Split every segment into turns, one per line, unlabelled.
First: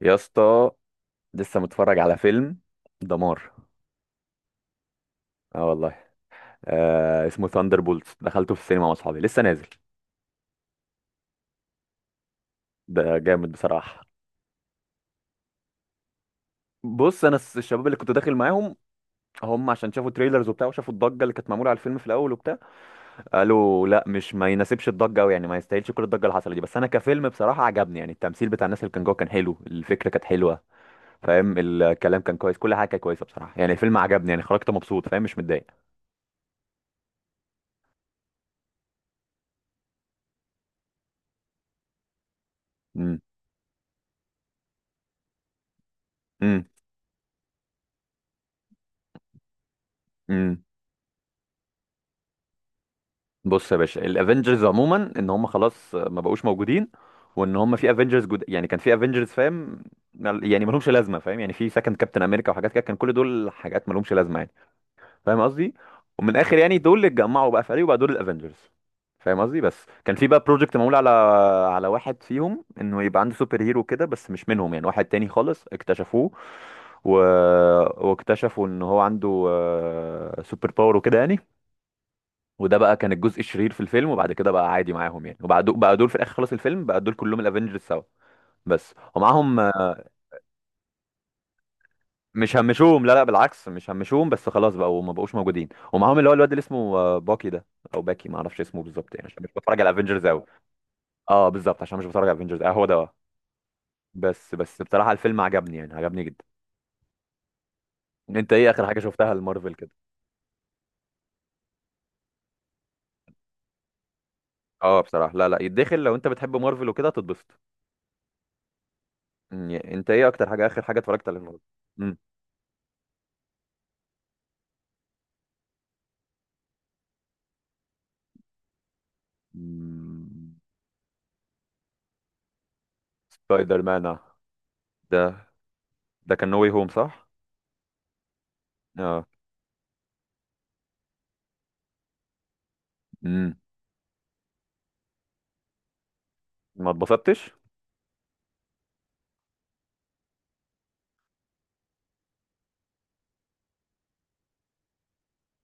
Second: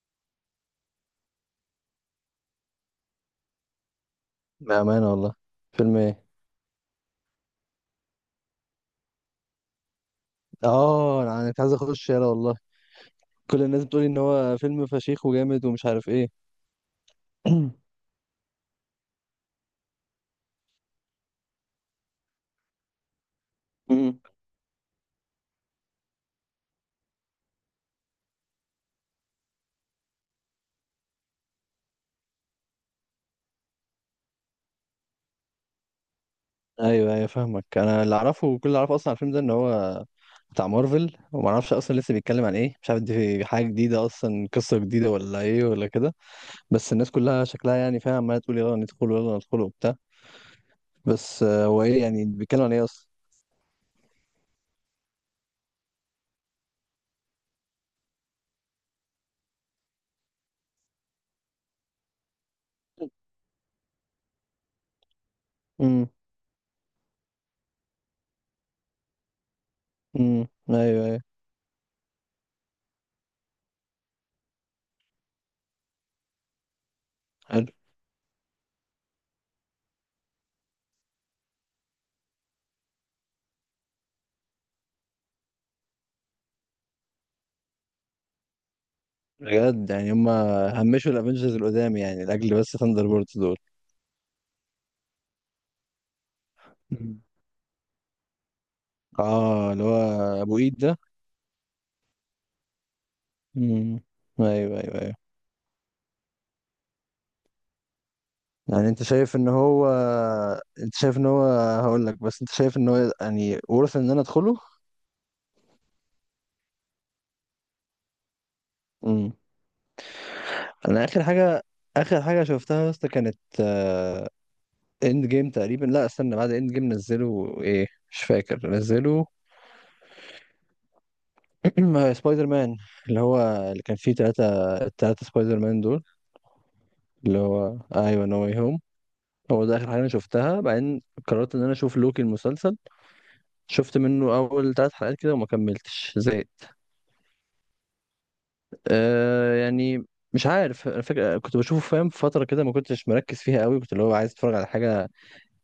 يا اسطى، لسه متفرج على فيلم دمار.
بأمانة والله.
اه والله.
فيلم ايه؟
آه، اسمه ثاندر بولتس، دخلته في السينما مع اصحابي، لسه نازل.
انا كنت عايز اخش، يلا والله.
ده جامد
كل الناس
بصراحه.
بتقولي ان هو فيلم فشيخ وجامد ومش عارف ايه.
بص، انا الشباب اللي كنت داخل معاهم هم عشان شافوا تريلرز وبتاع، وشافوا الضجه اللي كانت معموله على الفيلم في الاول وبتاع. قالوا لا،
مم.
مش ما يناسبش الضجه قوي، يعني ما يستاهلش كل الضجه اللي حصلت دي. بس انا كفيلم بصراحه عجبني، يعني التمثيل بتاع الناس اللي كان جوه كان حلو، الفكره كانت حلوه. فاهم؟ الكلام كان كويس، كل حاجه كانت كويسه بصراحه، يعني الفيلم عجبني، يعني خرجت مبسوط، فاهم؟ مش متضايق.
ايوه ايوه، فاهمك. انا اللي اعرفه، وكل اللي اعرفه اصلا عن الفيلم ده، ان هو بتاع مارفل، وما اعرفش اصلا لسه بيتكلم عن ايه. مش عارف
امم،
دي حاجه جديده اصلا، قصه جديده، ولا ايه، ولا كده؟
امم،
بس الناس كلها شكلها، يعني فاهم، عماله تقول يلا ندخل، يلا ندخل، وبتاع.
امم.
بس هو ايه يعني، بيتكلم عن ايه اصلا؟
بص يا باشا، الافنجرز عموما ان هم خلاص ما بقوش موجودين، وان هم في افنجرز يعني كان في افنجرز، فاهم؟ يعني ما لهمش لازمه، فاهم؟ يعني في سكند كابتن امريكا وحاجات كده، كان كل دول حاجات ما لهمش لازمه يعني. فاهم قصدي؟
امم.
ومن الاخر يعني دول اللي اتجمعوا بقى فريق وبقى دول الافنجرز. فاهم قصدي؟ بس كان في
امم.
بقى بروجكت معمول
ايوه
على
ايوه،
على واحد فيهم، انه يبقى عنده سوبر هيرو كده، بس مش منهم، يعني واحد تاني خالص اكتشفوه. و...
حلو.
واكتشفوا ان هو عنده سوبر باور وكده يعني. وده بقى كان الجزء الشرير في الفيلم، وبعد كده بقى عادي معاهم يعني. وبعد بقى دول في الاخر خلاص الفيلم بقى دول كلهم الافنجرز سوا. بس، ومعاهم
بجد يعني، هم همشوا الافنجرز القدام يعني، لاجل
مش
بس
همشوهم،
ثاندر
لا لا،
بولت دول؟
بالعكس مش همشوهم، بس خلاص بقى وما بقوش موجودين، ومعاهم اللي هو الواد اللي اسمه
مم.
باكي ده. او باكي، ما اعرفش اسمه بالظبط يعني، عشان مش
اه،
بتفرج
اللي
على
هو
الافنجرز قوي.
ابو ايد ده.
اه بالظبط، عشان مش بتفرج على الافنجرز. اه هو ده
مم.
بس
ايوه
بس
ايوه
بصراحة
ايوه.
الفيلم عجبني، يعني عجبني جدا. انت ايه اخر
يعني
حاجة
انت
شفتها
شايف ان
لمارفل
هو
كده؟
انت شايف ان هو هقول لك، بس انت شايف ان هو يعني ورث ان انا ادخله؟
اه بصراحة لا لا، يتدخل لو انت بتحب مارفل وكده تتبسط.
مم.
انت ايه اكتر حاجة، اخر حاجة
انا اخر
اتفرجت عليها
حاجه
لمارفل؟
اخر حاجه شفتها يا اسطى، كانت اند جيم تقريبا. لا، استنى، بعد اند جيم نزلوا ايه؟ مش فاكر. نزلوا
مم.
سبايدر مان، اللي هو
سبايدر
اللي كان
مان
فيه ثلاثة، الثلاثة
ده،
سبايدر مان دول.
ده كان نو واي هوم، صح؟
اللي هو ايوه، نو واي هوم.
اه.
هو ده اخر حاجه انا شفتها. بعدين قررت ان انا اشوف لوكي المسلسل.
امم.
شفت منه اول 3 حلقات كده وما كملتش، زهقت.
ما اتبسطتش؟
يعني، مش عارف الفكره، كنت بشوفه فاهم، في فتره كده ما كنتش مركز فيها قوي، كنت اللي هو عايز اتفرج على حاجه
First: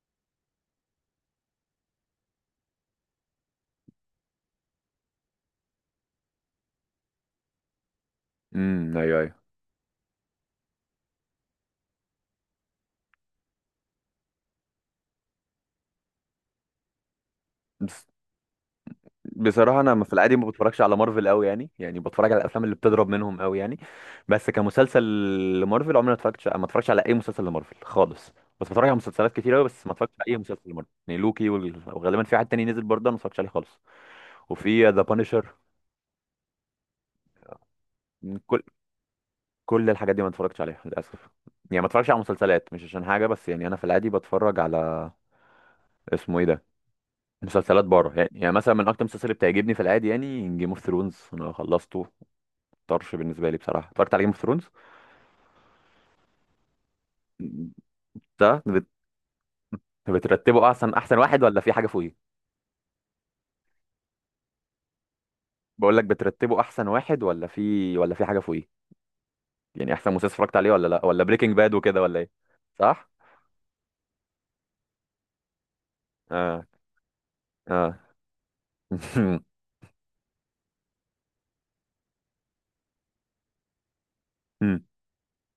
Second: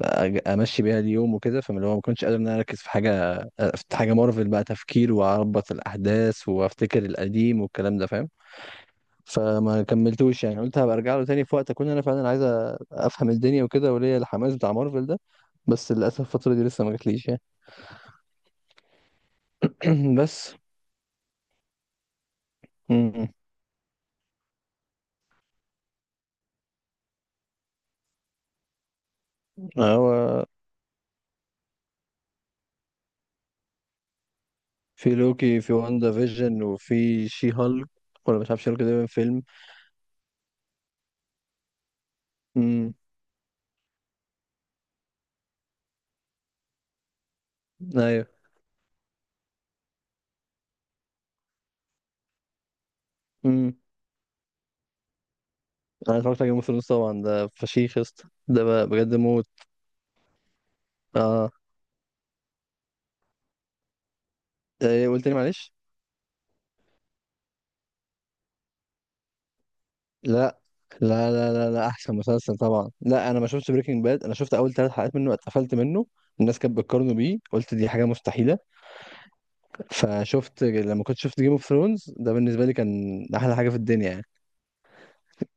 امشي بيها اليوم وكده، فاللي هو ما كنتش قادر ان انا اركز في حاجه، في حاجه مارفل بقى تفكير، واربط الاحداث، وافتكر القديم، والكلام ده فاهم.
امم. ايوه ايوه.
فما كملتوش يعني. قلت هبقى ارجع له تاني، في وقت اكون انا فعلا عايز افهم الدنيا وكده، وليا الحماس بتاع مارفل ده. بس للاسف الفتره دي لسه ما جاتليش يعني.
بس بصراحة أنا في العادي ما
بس
بتفرجش على مارفل أوي، يعني يعني بتفرج على الأفلام اللي
م-
بتضرب
م.
منهم أوي يعني. بس كمسلسل لمارفل عمري ما اتفرجتش، ما اتفرجش على أي مسلسل لمارفل خالص. بس بتفرج على مسلسلات كتير أوي، بس ما اتفرجتش على أي
هو
مسلسل لمارفل، يعني لوكي وغالبا في حد تاني نزل برضه أنا ما اتفرجتش عليه خالص. وفي ذا
في
بانشر،
لوكي، في واندا فيجن، وفي شي هالك. ولا مش
كل
عارف شي هالك ده فيلم.
كل الحاجات دي ما اتفرجتش عليها للأسف. يعني ما اتفرجش على مسلسلات، مش
امم.
عشان حاجة، بس يعني أنا في العادي بتفرج على، اسمه إيه ده، مسلسلات بره
ايوه.
يعني. يعني مثلا من اكتر المسلسلات اللي بتعجبني في العادي يعني جيم اوف ثرونز، انا خلصته. طرش بالنسبه لي
امم.
بصراحه، اتفرجت على جيم اوف ثرونز.
انا اتفرجت على جيم اوف ثرونز طبعا. ده فشيخ يا اسطى،
ده
ده
بت-
بجد موت.
بترتبه احسن واحد،
اه.
ولا في حاجه فوقيه؟
إيه قلت لي؟ معلش.
بقول لك بترتبه احسن واحد، ولا في، ولا في حاجه فوقيه؟ يعني احسن مسلسل
لا
اتفرجت عليه ولا لا؟ ولا
لا لا
بريكنج
لا
باد
لا،
وكده،
احسن
ولا ايه؟
مسلسل طبعا.
صح.
لا، انا ما شفتش بريكنج باد. انا شفت اول 3 حلقات منه، اتقفلت منه. الناس
اه.
كانت بتقارنه بيه، قلت دي
اه.
حاجه مستحيله. فشفت لما كنت شفت جيم اوف ثرونز، ده بالنسبه لي كان احلى حاجه في الدنيا يعني.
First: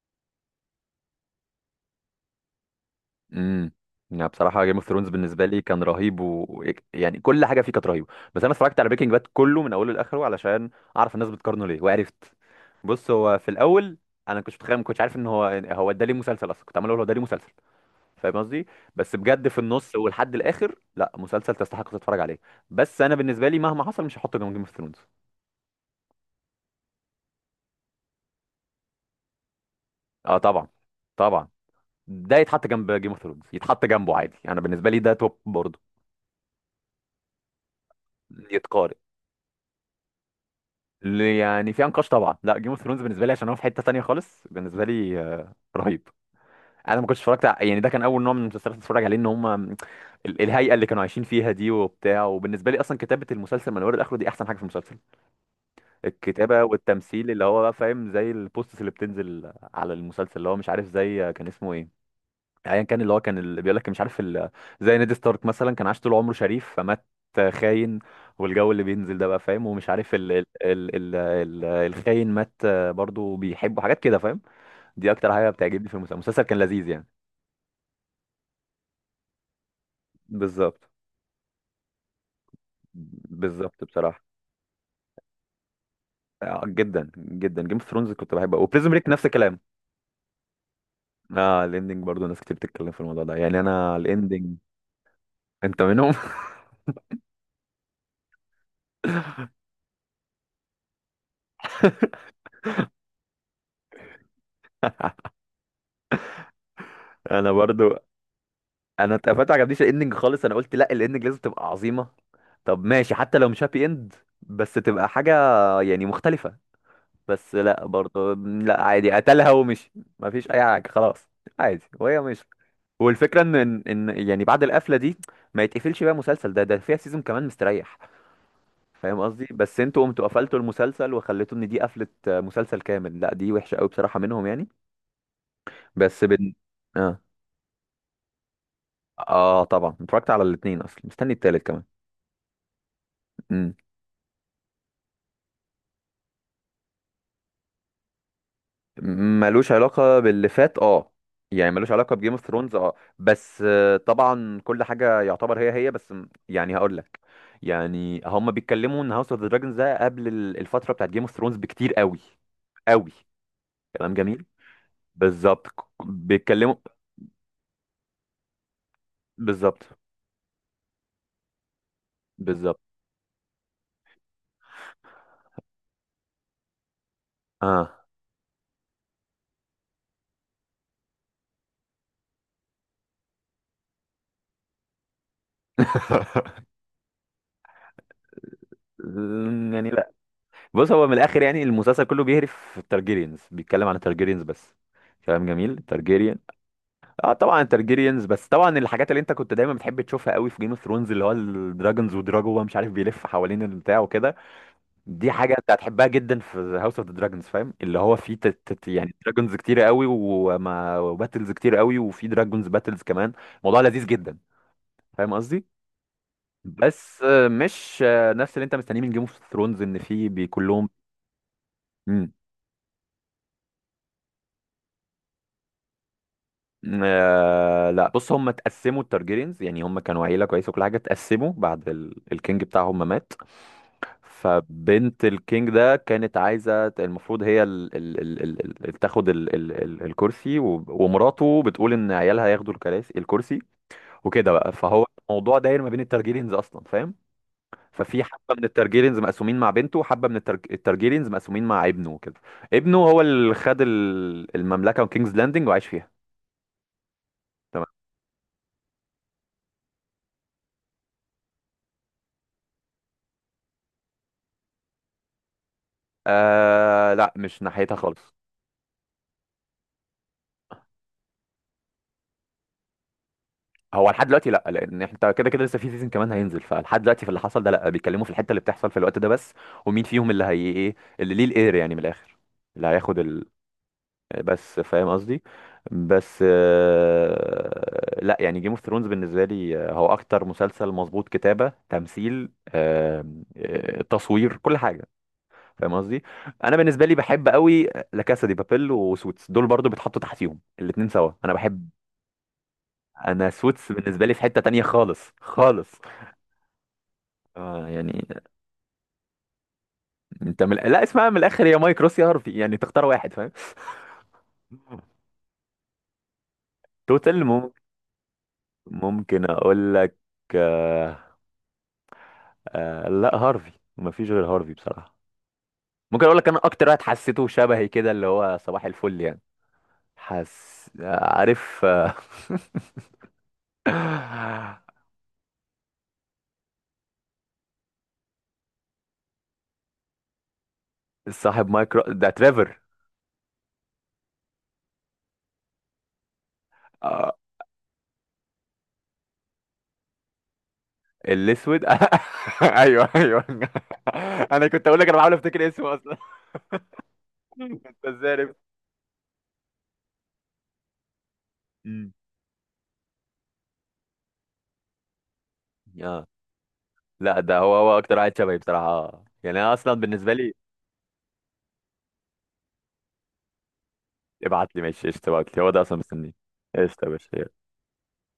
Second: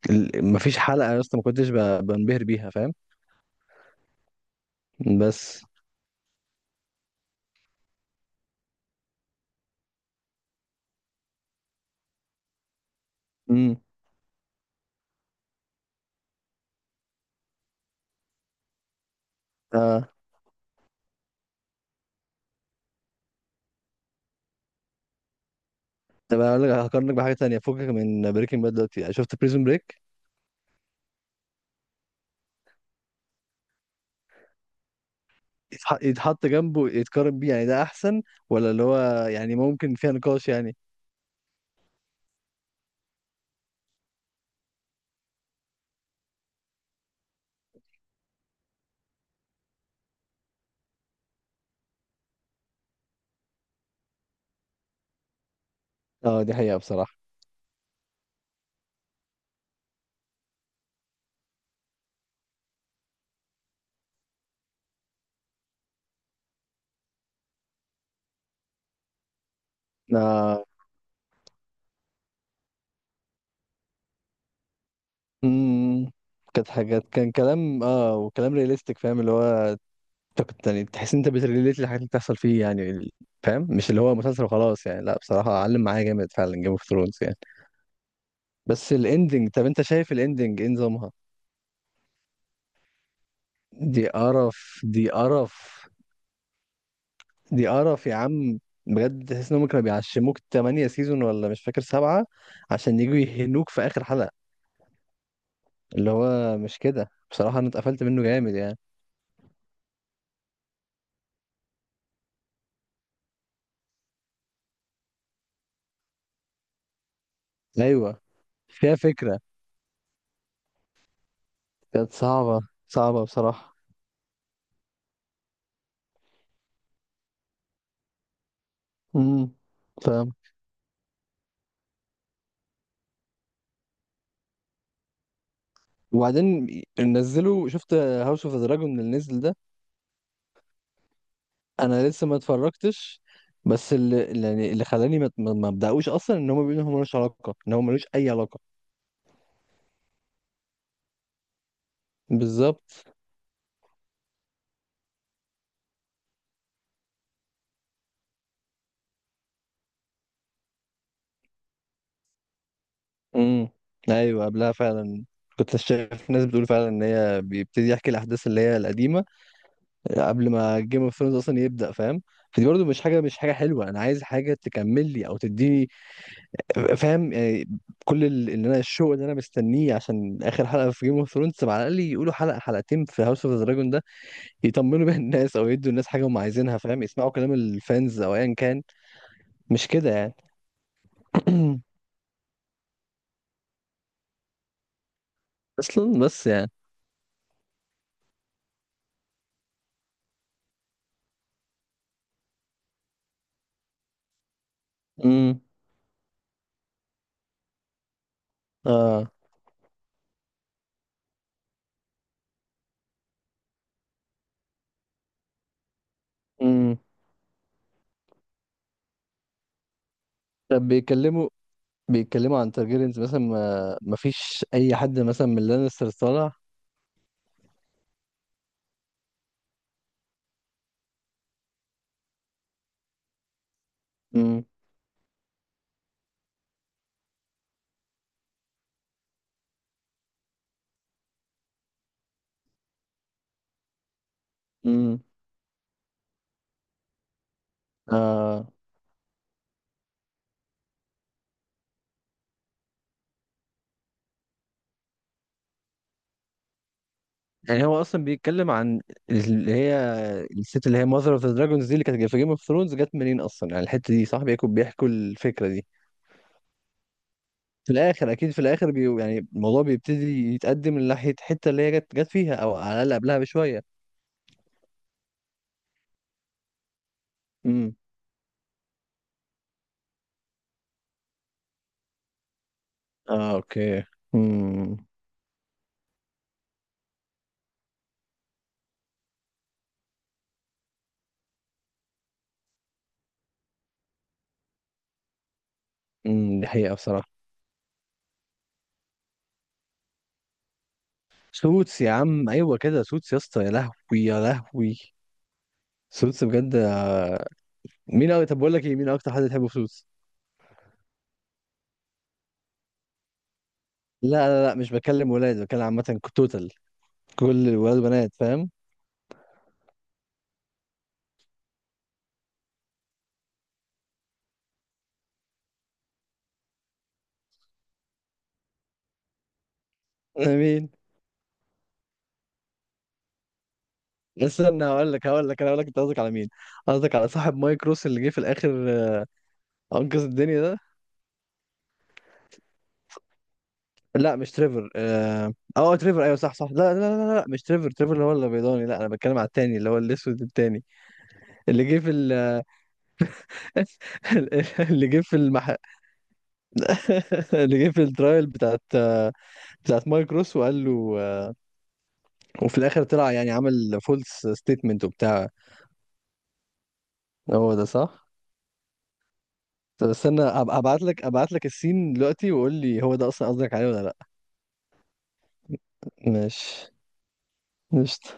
مفيش حلقه يا اسطى ما كنتش بنبهر بيها، فاهم.
امم. يعني بصراحه جيم اوف ثرونز بالنسبه لي
بس.
كان رهيب، ويعني كل حاجه فيه كانت رهيبه. بس انا اتفرجت على بريكنج باد كله من اوله لاخره علشان اعرف الناس بتقارنه ليه، وعرفت. بص هو في
امم،
الاول انا كنت متخيل، ما كنتش عارف ان هو، هو ده ليه مسلسل اصلا، كنت عمال اقول هو ده ليه مسلسل. فاهم قصدي؟ بس بجد في النص
اه.
ولحد الاخر، لا، مسلسل تستحق تتفرج عليه. بس انا بالنسبه لي مهما حصل مش هحطه جنب جيم اوف ثرونز.
طب انا هقول لك، هقارنك بحاجه تانية، فكك من بريكنج باد دلوقتي. يعني شفت بريزون بريك؟
اه طبعا. طبعا. ده يتحط جنب جيم اوف ثرونز، يتحط جنبه عادي، انا بالنسبه لي ده توب برضه.
يتحط جنبه، يتقارن بيه يعني، ده احسن؟ ولا اللي
يتقارن،
هو يعني ممكن فيها نقاش يعني؟
اللي يعني في انقاش طبعا. لا جيم اوف ثرونز بالنسبه لي عشان هو في حته تانية خالص بالنسبه لي. رهيب. انا ما كنتش يعني ده كان اول نوع من المسلسلات اللي اتفرج عليه. ان هم الهيئه اللي كانوا عايشين فيها دي وبتاع، وبالنسبه لي اصلا كتابه المسلسل من اوله لاخره دي احسن حاجه في المسلسل.
اه، دي
الكتابه
حقيقه بصراحه.
والتمثيل اللي هو بقى، فاهم؟ زي البوستس اللي بتنزل على المسلسل، اللي هو مش عارف زي كان اسمه ايه. ايا كان، اللي هو كان اللي بيقول لك مش عارف زي نيد ستارك مثلا، كان عاش طول عمره شريف فمات خاين. والجو اللي بينزل ده بقى، فاهم؟ ومش عارف ال ال
آه.
ال ال ال الخاين مات. برضو بيحبه حاجات كده، فاهم؟ دي اكتر حاجه بتعجبني في
امم.
المسلسل، المسلسل كان
كانت
لذيذ يعني.
حاجات، كان كلام وكلام رياليستيك، فاهم. اللي هو انت كنت يعني
بالظبط.
تحس إن انت بتريليت للحاجات اللي بتحصل فيه يعني. فاهم
بالظبط
مش اللي هو
بصراحه.
مسلسل وخلاص يعني. لا بصراحة، علم معايا جامد فعلا جيم اوف
جدا
ثرونز يعني.
جدا، جيم اوف ثرونز كنت بحبه. وبريزون
بس
بريك نفس
الاندنج،
الكلام.
طب انت شايف الاندنج ايه نظامها؟
اه الاندنج برضو ناس كتير بتتكلم في الموضوع ده، يعني انا
دي
الاندنج.
قرف، دي قرف.
انت منهم؟
دي قرف يا عم. بجد تحس انهم كانوا بيعشموك 8 سيزون، ولا مش فاكر، 7، عشان يجوا يهنوك في اخر حلقة، اللي هو مش كده؟
انا
بصراحة انا
برضو.
اتقفلت منه جامد يعني.
انا اتقفلت، ما عجبنيش الاندنج خالص. انا قلت لا، الاندنج لازم تبقى عظيمه. طب ماشي حتى لو مش هابي اند، بس تبقى حاجه يعني مختلفه. بس لا
ايوه.
برضه، لا،
فيها
عادي،
فكرة.
قتلها ومشي. ما فيش اي حاجه خلاص، عادي،
كانت
وهي مش.
صعبة، صعبة
والفكره ان
بصراحة.
ان إن يعني بعد القفله دي ما يتقفلش بقى، مسلسل ده فيها سيزون كمان مستريح. فاهم قصدي؟
امم.
بس انتوا قمتوا
فاهم.
قفلتوا المسلسل، وخليتوا ان دي قفله مسلسل كامل، لا دي وحشه قوي بصراحه منهم يعني. بس
وبعدين
اه.
نزلوا، شفت هاوس اوف دراجون اللي نزل ده؟
اه طبعا، اتفرجت على الاثنين، اصلا مستني التالت
انا لسه ما اتفرجتش.
كمان.
بس يعني اللي خلاني ما ابداوش اصلا، ان هم بيقولوا ان هو ملوش علاقة، ان هو ملوش اي علاقة.
ملوش علاقة باللي فات، اه، يعني ملوش علاقة بجيم اوف ثرونز، اه،
بالظبط.
بس طبعا كل حاجة يعتبر هي هي، بس يعني هقول لك. يعني هم بيتكلموا ان هاوس اوف ذا دراجونز ده قبل الفترة بتاعت جيم اوف ثرونز بكتير قوي. قوي.
امم.
كلام جميل.
ايوه، قبلها فعلا.
بالظبط.
كنت شايف ناس بتقول
بيتكلموا.
فعلا ان هي بيبتدي يحكي الاحداث اللي هي القديمه
بالظبط.
قبل ما جيم اوف ثرونز اصلا يبدا، فاهم. فدي
بالظبط.
برضو مش حاجه حلوه. انا عايز حاجه تكمل لي او تديني، فاهم يعني.
اه.
كل اللي انا الشوق اللي انا مستنيه، عشان اخر حلقه في جيم اوف ثرونز، على الاقل يقولوا حلقه حلقتين في هاوس اوف ذا دراجون ده، يطمنوا بيها الناس، او يدوا الناس حاجه هم عايزينها، فاهم. يسمعوا كلام الفانز، او ايا كان. مش
يعني
كده
لا.
يعني؟
بص هو من الاخر يعني المسلسل كله بيهرف في التارجيريانز، بيتكلم عن التارجيريانز بس. كلام جميل.
اصلا، بس يعني.
اه طبعا ترجيريانز، بس طبعا الحاجات اللي انت كنت دايما بتحب تشوفها قوي في جيم اوف ثرونز اللي هو الدراجونز ودراجو، هو مش عارف، بيلف حوالين البتاع وكده. دي حاجه
امم،
انت هتحبها جدا في هاوس اوف ذا دراجونز، فاهم؟ اللي هو في يعني
اه.
دراجونز كتير قوي، وما وباتلز كتير قوي، وفي دراجونز باتلز كمان. موضوع لذيذ جدا. فاهم قصدي؟
امم.
بس مش نفس اللي انت مستنيه من جيم اوف ثرونز، ان في
طب
كلهم.
بيتكلموا
مم.
بيتكلموا عن تارجيريانز مثلا، ما فيش اي حد مثلا من لانستر طالع؟
آه لا، بص هم اتقسموا التارجيريانز، يعني هم كانوا عيله كويسه وكل حاجه، اتقسموا بعد الكينج بتاعهم ما مات.
امم.
فبنت الكينج ده كانت عايزة، المفروض هي تاخد ال ال ال الكرسي، ومراته بتقول ان عيالها ياخدوا الكراسي، الكرسي. وكده بقى، فهو
امم.
الموضوع داير ما بين الترجيرينز اصلا، فاهم؟ ففي حبة من
اه.
الترجيرينز مقسومين مع بنته، وحبة من الترجيرينز مقسومين مع ابنه وكده. ابنه هو اللي خد المملكة وكينجز لاندنج وعاش فيها.
يعني
تمام.
هو اصلا بيتكلم عن اللي هي الست، اللي هي ماذر اوف ذا دراجونز دي، اللي كانت في جيم اوف ثرونز جت منين اصلا يعني الحته دي؟ صاحبي يكون بيحكوا الفكره دي؟
آه لا، مش
في
ناحيتها
الاخر
خالص.
اكيد، في الاخر يعني الموضوع بيبتدي يتقدم لناحيه الحته اللي هي جت فيها، او على الاقل قبلها بشويه.
هو لحد دلوقتي لا، لان انت كده كده لسه في سيزون كمان هينزل، فلحد دلوقتي في اللي حصل ده لا،
امم،
بيتكلموا في الحته اللي بتحصل في الوقت ده بس. ومين فيهم اللي هي، ايه اللي ليه الاير يعني من الاخر. اللي هياخد
اه، اوكي.
بس
امم.
فاهم قصدي. بس لا، يعني جيم اوف ثرونز بالنسبه لي هو اكتر مسلسل مظبوط، كتابه، تمثيل، تصوير، كل حاجه. فاهم قصدي؟
امم. دي
انا
حقيقه
بالنسبه لي
بصراحه.
بحب قوي لا كاسا دي بابيل وسوتس، دول برضو بيتحطوا تحتيهم الاتنين سوا، انا بحب.
سوتس يا عم، ايوه كده، سوتس يا
انا
اسطى، يا
سوتس بالنسبه
لهوي
لي
يا
في حته تانية
لهوي.
خالص خالص.
سوتس بجد.
اه يعني.
طب بقول لك ايه، مين اكتر حد تحبه في سوتس؟
انت لا اسمها من الاخر، يا مايك روس يا هارفي، يعني تختار واحد فاهم.
لا لا لا، مش بكلم ولاد، بكلم عامه توتال.
توتال
كل
ممكن.
الولاد وبنات، فاهم.
ممكن اقول لك. آه... لا هارفي، مفيش غير هارفي بصراحة. ممكن اقول لك انا اكتر واحد حسيته شبهي كده اللي هو صباح الفل يعني.
على
حس
مين؟
عارف
استنى، هقول لك هقول لك انا هقول لك انت قصدك على مين. قصدك على صاحب مايك روس اللي جه في الاخر، انقذ الدنيا ده؟
صاحب مايكرو ده تريفر.
لا مش تريفر. تريفر، ايوه صح صح. لا لا لا
آه،
لا لا، مش تريفر. تريفر اللي هو الابيضاني، لا. انا بتكلم على التاني، اللي هو الاسود التاني، اللي
الاسود.
جه في
ايوه ايوه. انا كنت اقول
اللي
لك، انا
جه
بحاول
في
افتكر اسمه اصلا.
اللي جه في
انت ازاي
الترايل
عرفت؟
بتاعت، بتاعت مايك روس، وقال له،
مم.
وفي الاخر طلع يعني عمل فولس ستيتمنت وبتاع.
لا ده
هو
هو،
ده
هو اكتر
صح؟
واحد شبهي بصراحه يعني انا اصلا
طب
بالنسبه
استنى،
لي.
ابعت لك السين دلوقتي، وقول لي هو ده اصلا قصدك عليه ولا لا.
ابعت لي ماشي قشطه، ابعت لي، هو ده اصلا مستنيه.
ماشي
قشطه يا باشا.
قشطة